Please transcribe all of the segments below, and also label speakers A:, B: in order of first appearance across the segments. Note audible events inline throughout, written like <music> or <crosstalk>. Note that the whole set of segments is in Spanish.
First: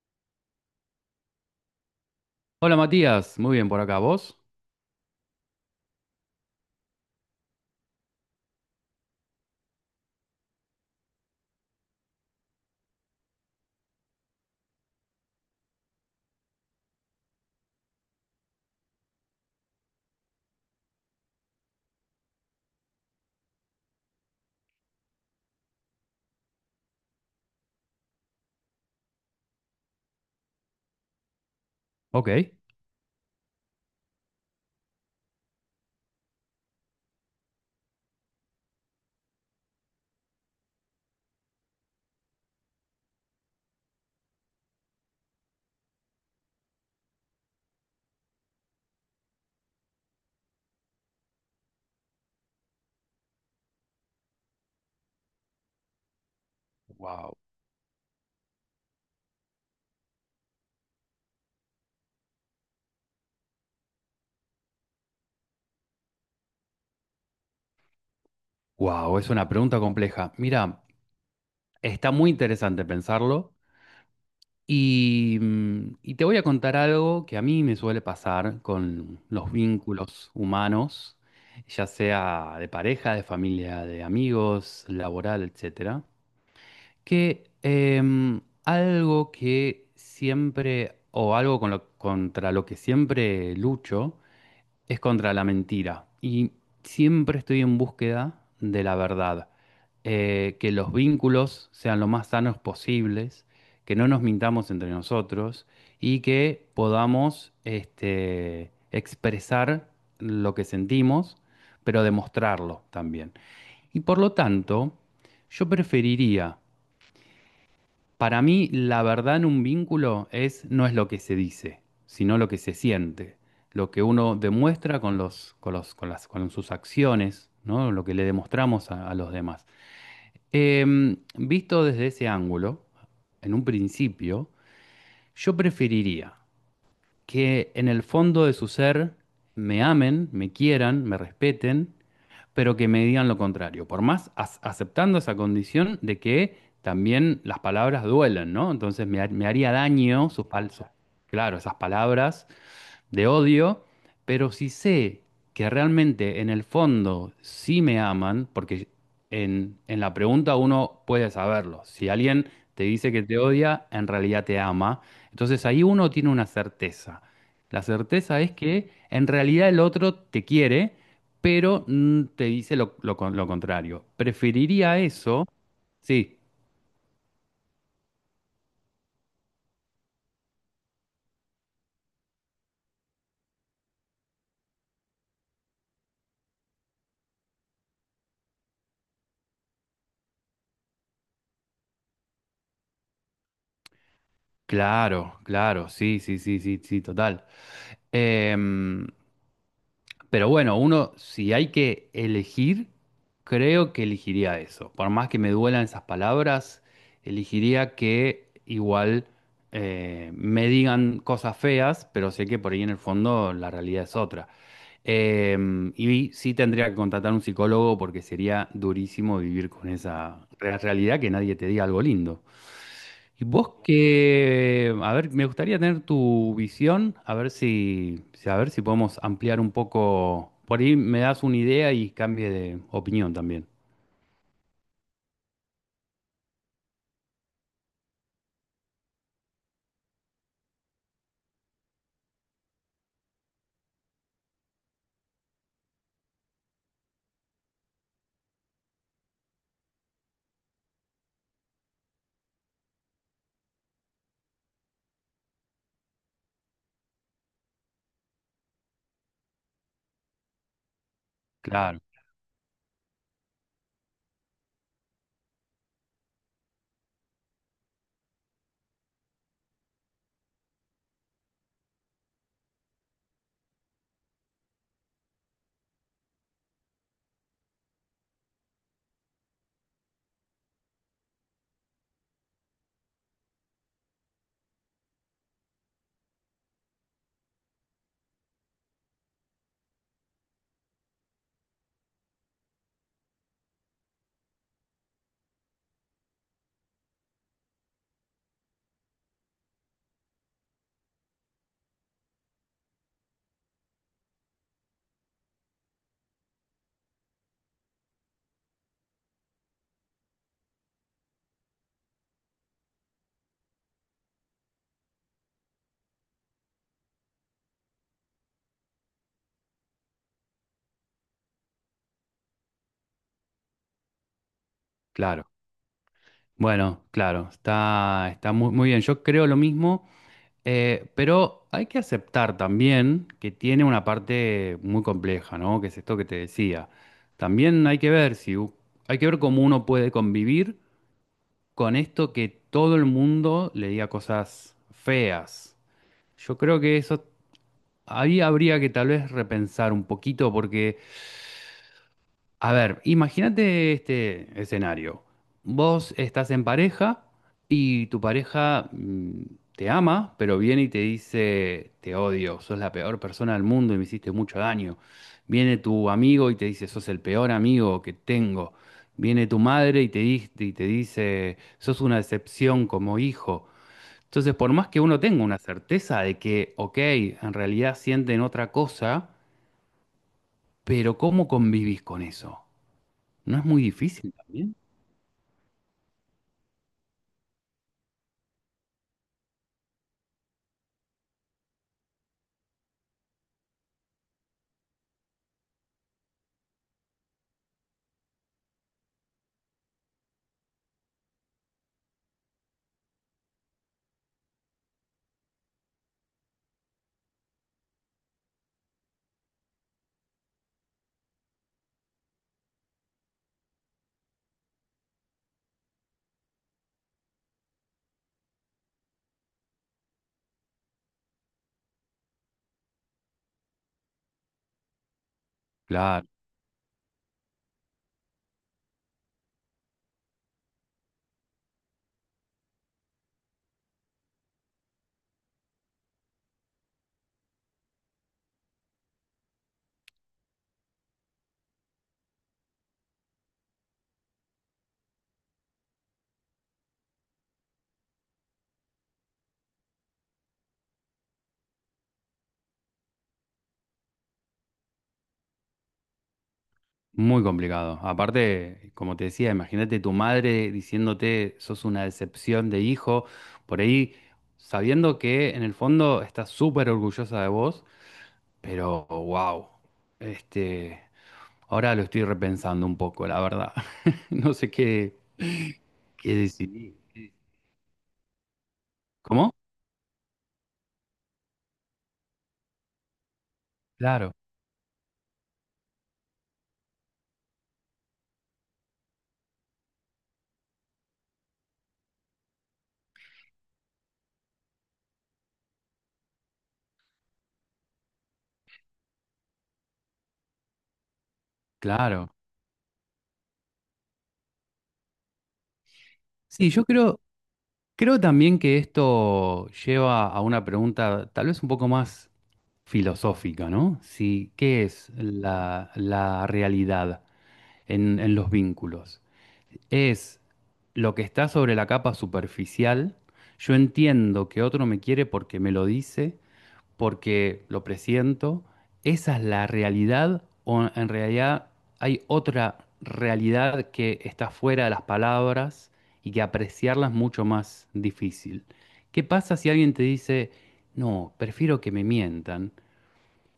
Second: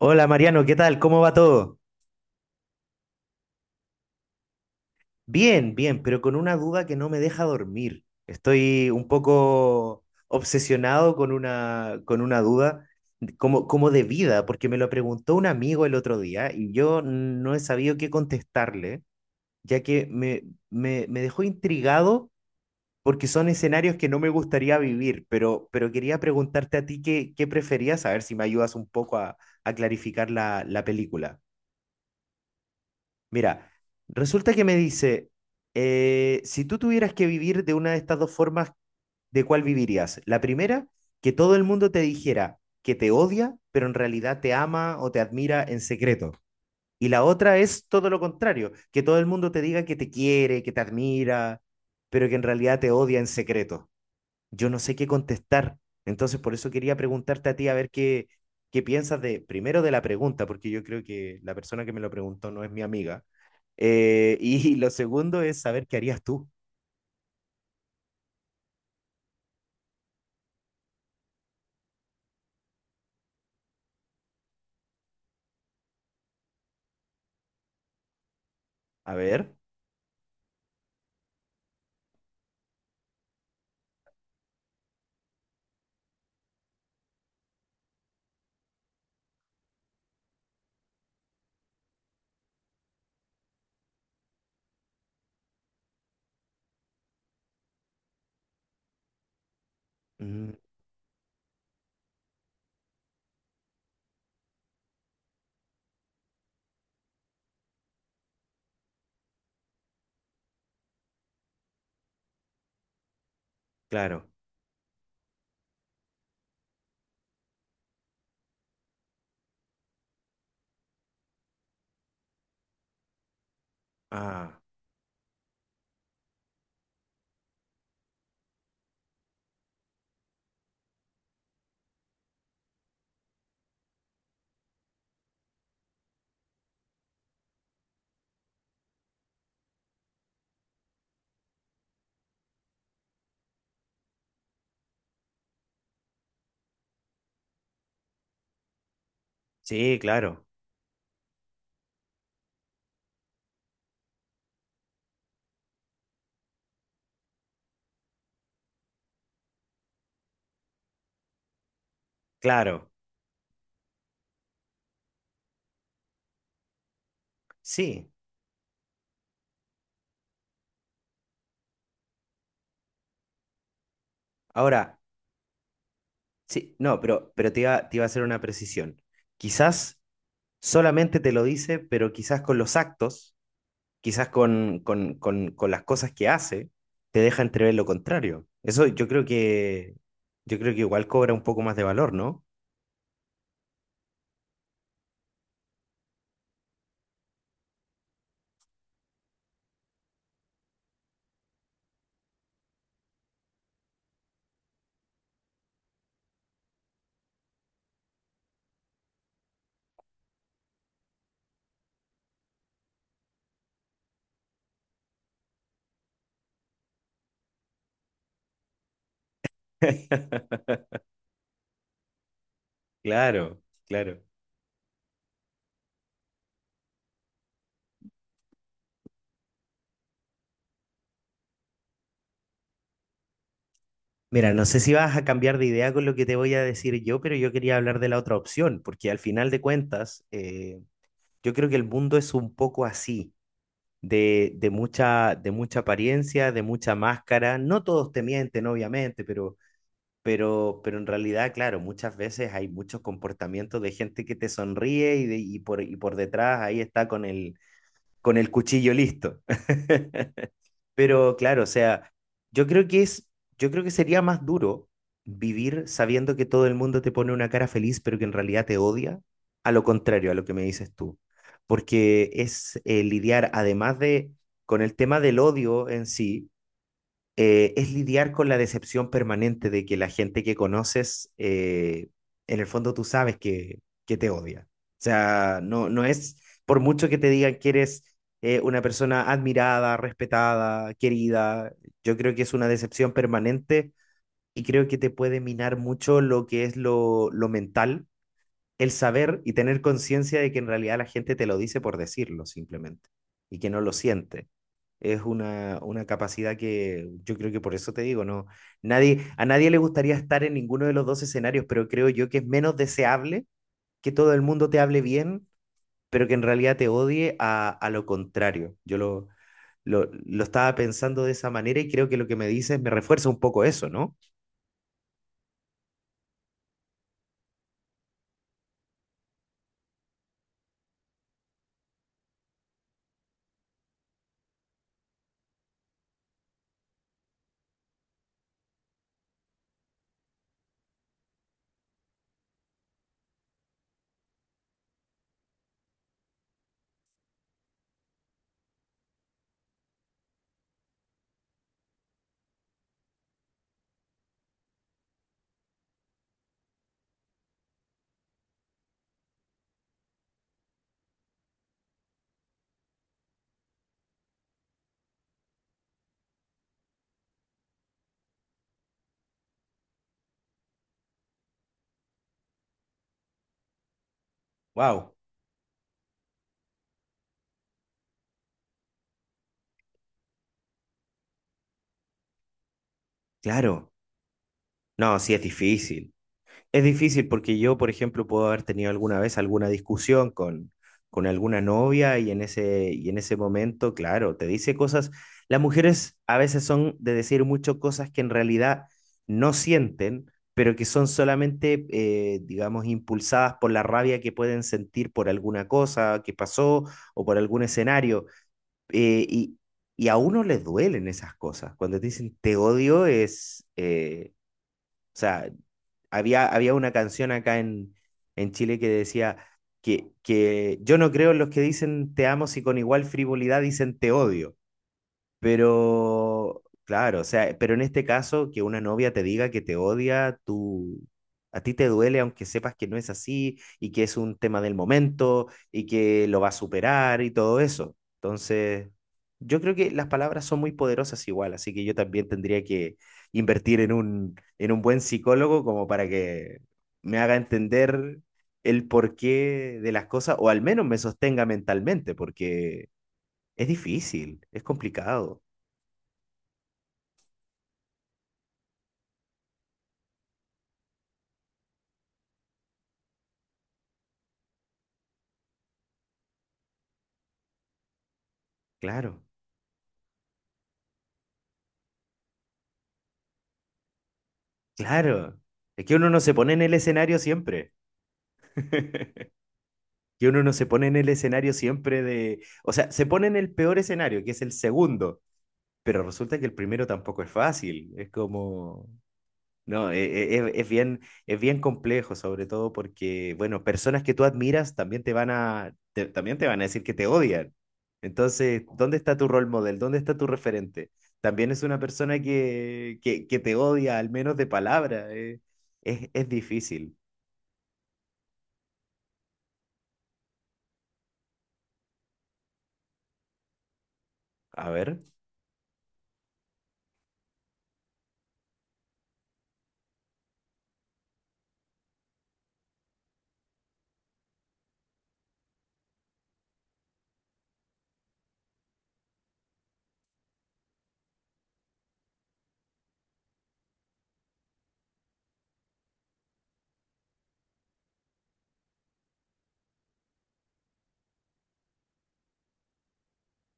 A: Hola Mariano, ¿qué tal? ¿Cómo va todo?
B: Hola Matías, muy bien por acá, ¿vos?
A: Bien, bien, pero con una duda que no me deja dormir. Estoy un poco obsesionado con una duda como de vida, porque me lo preguntó un amigo el otro día y yo no he sabido qué contestarle, ya que me dejó intrigado porque son escenarios que no me gustaría vivir, pero quería preguntarte a ti qué preferías, a ver si me ayudas un poco a clarificar la película.
B: Ok.
A: Mira, resulta que me dice, si tú tuvieras que vivir de una de estas dos formas, ¿de cuál vivirías? La primera, que todo el mundo te dijera que te odia, pero en realidad te ama o te admira en secreto. Y la otra es todo lo contrario, que todo el mundo te diga que te quiere, que te admira, pero que en realidad te odia en secreto. Yo no sé qué contestar. Entonces, por eso quería
B: Wow.
A: preguntarte a ti a ver qué piensas de, primero de la pregunta, porque yo creo que la persona que me lo preguntó no es mi amiga. <laughs> Y lo segundo es saber qué harías tú.
B: Wow, es una pregunta compleja. Mira, está muy interesante pensarlo y, y te voy a contar algo que a mí me suele pasar
A: A
B: con los
A: ver.
B: vínculos humanos, ya sea de pareja, de familia, de amigos, laboral, etcétera, que algo que siempre, o algo contra lo que siempre lucho, es contra la mentira. Y siempre estoy en búsqueda de la verdad.
A: Mm,
B: Que los vínculos sean lo más sanos posibles, que no nos mintamos entre nosotros y que podamos este, expresar lo que sentimos, pero demostrarlo también. Y por
A: claro.
B: lo tanto, yo preferiría para mí, la verdad en un vínculo es, no es lo que se dice, sino lo que se siente, lo que uno
A: Ah,
B: demuestra con los, con los, con las, con sus acciones, ¿no? Lo que le demostramos a los demás. Visto desde ese ángulo, en un principio, yo preferiría que en el fondo de su ser me amen, me quieran, me respeten, pero que me digan lo contrario. Por más aceptando esa condición de que también las palabras duelen, ¿no? Entonces me, me haría
A: sí,
B: daño
A: claro.
B: sus, sus- claro, esas palabras de odio, pero si sé que realmente en el fondo sí me aman, porque en la pregunta uno puede saberlo, si alguien te
A: Claro.
B: dice que te odia, en realidad te ama, entonces ahí uno tiene una certeza. La
A: Sí.
B: certeza es que en realidad el otro te quiere, pero te dice lo, lo contrario.
A: Ahora,
B: Preferiría eso, sí,
A: sí, no, pero, pero te iba a hacer una precisión. Quizás solamente te lo dice, pero quizás con los actos quizás con las cosas que hace, te deja entrever lo contrario. Eso yo creo que igual cobra un poco más de valor, ¿no?
B: claro, claro, sí, sí, sí, sí, sí, total. Em, Pero bueno, uno, si hay que elegir, creo que elegiría eso. Por más que me duelan esas palabras, elegiría que igual me digan cosas feas, pero sé que por ahí en el fondo la realidad es otra. Y sí tendría que contratar un psicólogo porque sería durísimo vivir con esa
A: <laughs>
B: realidad que nadie te diga algo lindo. Y
A: Claro,
B: vos
A: claro.
B: que, a ver, me gustaría tener tu visión, a ver si, a ver si podemos ampliar un poco. Por ahí me das una idea y cambie de opinión también.
A: Mira, no sé si vas a cambiar de idea con lo que te voy a decir yo, pero yo quería hablar de la otra opción, porque al final de cuentas, yo creo que el mundo es un poco así, de mucha apariencia, de mucha máscara. No todos te mienten, obviamente, pero en realidad, claro, muchas veces hay muchos comportamientos de gente que te sonríe y por detrás ahí está con con el cuchillo listo. <laughs> Pero claro, o
B: Claro,
A: sea, yo creo que es, yo creo que sería más duro vivir sabiendo que todo el mundo te pone una cara feliz, pero que en realidad te odia, a lo contrario a lo que me dices tú. Porque es lidiar, además de con el tema del odio en sí, es lidiar con la decepción permanente de que la gente que conoces, en el fondo tú sabes que te odia. O sea, no, no es por mucho que te digan que eres una persona admirada, respetada, querida, yo creo que es una decepción permanente y creo que te puede minar mucho lo que es lo mental el saber y tener conciencia de que en realidad la gente te lo dice por decirlo simplemente y que no lo siente. Es una capacidad que yo creo que por eso te digo, no, nadie, a nadie le gustaría estar en ninguno de los dos escenarios, pero creo yo que es menos deseable que todo el mundo te hable bien, pero que en realidad te odie a lo contrario. Yo lo estaba pensando de esa manera y creo que lo que me dices me refuerza un poco eso, ¿no?
B: claro. Bueno, claro, está, está muy, muy bien. Yo creo lo mismo, pero hay que aceptar también que tiene una parte muy compleja, ¿no? Que es esto que te decía. También hay que ver si hay que ver cómo uno puede convivir con esto que todo el mundo le diga cosas feas. Yo creo que eso ahí habría que tal vez repensar un poquito porque, a ver, imagínate este escenario. Vos estás en pareja y tu pareja te ama, pero viene y te dice, te odio, sos la peor persona del mundo y me hiciste mucho daño. Viene tu amigo y te dice, sos el peor amigo que tengo. Viene tu madre y te, y te dice, sos una decepción como hijo. Entonces, por más que
A: Wow,
B: uno tenga una certeza de que, ok, en realidad sienten otra cosa, pero ¿cómo convivís con eso? ¿No es muy
A: claro.
B: difícil también?
A: No, sí es difícil. Es difícil porque yo, por ejemplo, puedo haber tenido alguna vez alguna discusión con alguna novia y en ese momento, claro, te dice cosas. Las mujeres a veces son de decir mucho cosas que en realidad no sienten, pero que son solamente, digamos, impulsadas por la rabia que pueden sentir por alguna cosa que pasó o por algún escenario. Eh, y, y a uno les duelen esas cosas. Cuando te dicen te odio es... sea, había una canción acá en Chile que decía que yo no creo en los que dicen te amo si con igual frivolidad dicen te odio.
B: Claro,
A: Pero, claro, o sea, pero en este caso, que una novia te diga que te odia, tú, a ti te duele aunque sepas que no es así y que es un tema del momento y que lo va a superar y todo eso. Entonces, yo creo que las palabras son muy poderosas igual, así que yo también tendría que invertir en en un buen psicólogo como para que me haga entender el porqué de las cosas o al menos me sostenga mentalmente, porque es difícil, es complicado.
B: muy complicado. Aparte, como te decía, imagínate tu madre diciéndote sos una decepción de hijo, por ahí sabiendo que en el fondo estás súper orgullosa de vos, pero
A: Claro,
B: wow, este, ahora lo estoy repensando un poco, la verdad. <laughs> No sé qué,
A: claro. Es que uno no se
B: qué
A: pone en el
B: decidí.
A: escenario siempre. <laughs>
B: ¿Cómo?
A: Que uno no se pone en el escenario siempre de... O sea, se pone en el peor escenario, que
B: Claro,
A: es el segundo, pero resulta que el primero tampoco es fácil. Es como... No, bien, es bien complejo, sobre todo porque, bueno, personas que tú admiras también te van también te van a decir que te odian. Entonces, ¿dónde está tu role model? ¿Dónde está tu referente? También es una persona
B: claro.
A: que te odia, al menos de palabra. Es
B: Sí, yo
A: difícil.
B: creo, creo también que esto lleva a una pregunta tal vez un poco más filosófica, ¿no? Si,
A: A
B: ¿qué
A: ver,
B: es la, la realidad en los vínculos? ¿Es lo que está sobre la capa superficial? Yo entiendo que otro me quiere porque me lo dice, porque lo presiento, esa es la realidad o en realidad hay otra realidad que está fuera de las palabras y que apreciarla es mucho más difícil. ¿Qué pasa si alguien te dice, no, prefiero que me mientan,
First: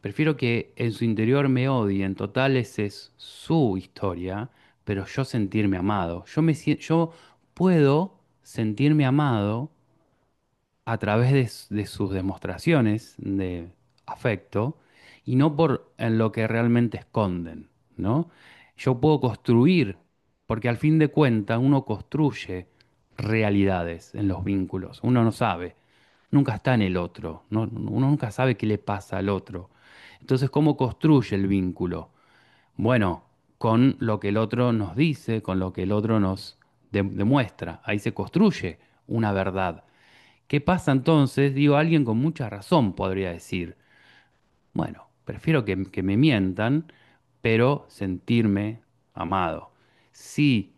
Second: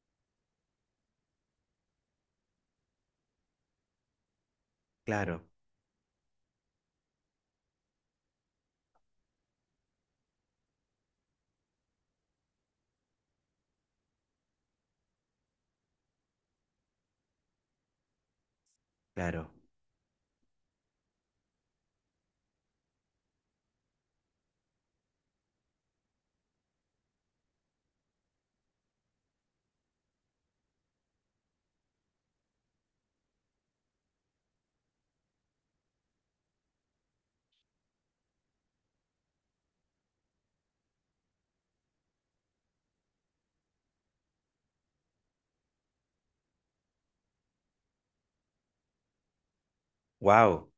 B: prefiero que en su interior me odien, total esa es su historia, pero yo
A: claro,
B: sentirme amado, yo yo puedo sentirme amado a través de, de sus demostraciones de afecto y no por en lo que realmente esconden, ¿no? Yo puedo
A: claro.
B: construir, porque al fin de cuentas uno construye realidades en los vínculos, uno no sabe, nunca está en el otro, uno nunca sabe qué le pasa al otro. Entonces, ¿cómo construye el vínculo? Bueno, con lo que el otro nos dice, con lo que el otro nos demuestra, ahí se construye una verdad. ¿Qué pasa entonces? Digo, alguien con mucha razón podría decir, bueno, prefiero que me mientan, pero sentirme amado.
A: Wow.
B: Si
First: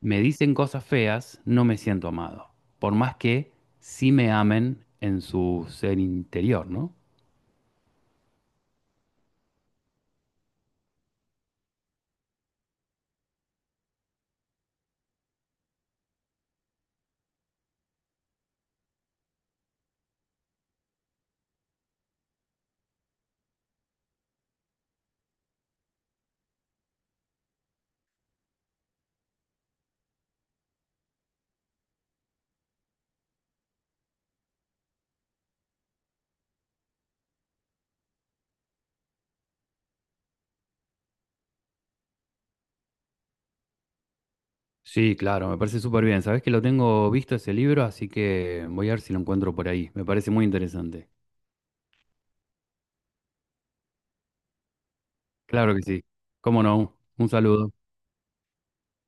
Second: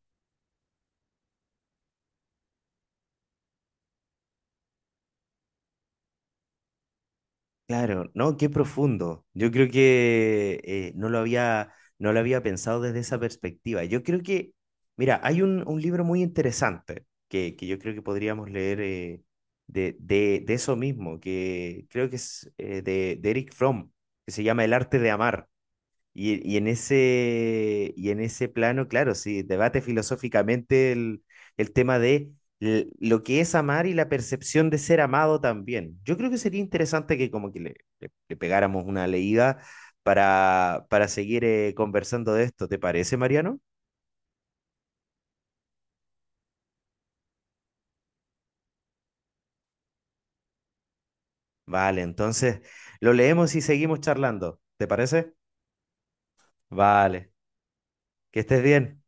B: me dicen cosas feas, no me siento amado, por más que sí me amen en su ser interior, ¿no?
A: Claro, no, qué profundo. Yo creo que no lo había pensado desde esa perspectiva. Yo creo que, mira, hay un libro muy interesante que yo creo que podríamos leer de eso mismo, que creo que es de Eric Fromm, que se llama El arte de amar. Y en ese plano, claro, sí, debate filosóficamente el tema de lo que es amar y la percepción de ser amado también. Yo creo que sería interesante que como que le pegáramos una leída para seguir conversando de esto. ¿Te parece, Mariano?
B: Sí, claro, me parece súper bien. Sabés que lo tengo visto ese libro, así que voy a ver si lo encuentro por ahí. Me parece muy interesante.
A: Vale, entonces lo leemos y seguimos charlando. ¿Te parece?
B: Claro que sí. ¿Cómo no?
A: Vale,
B: Un saludo.
A: que estés bien.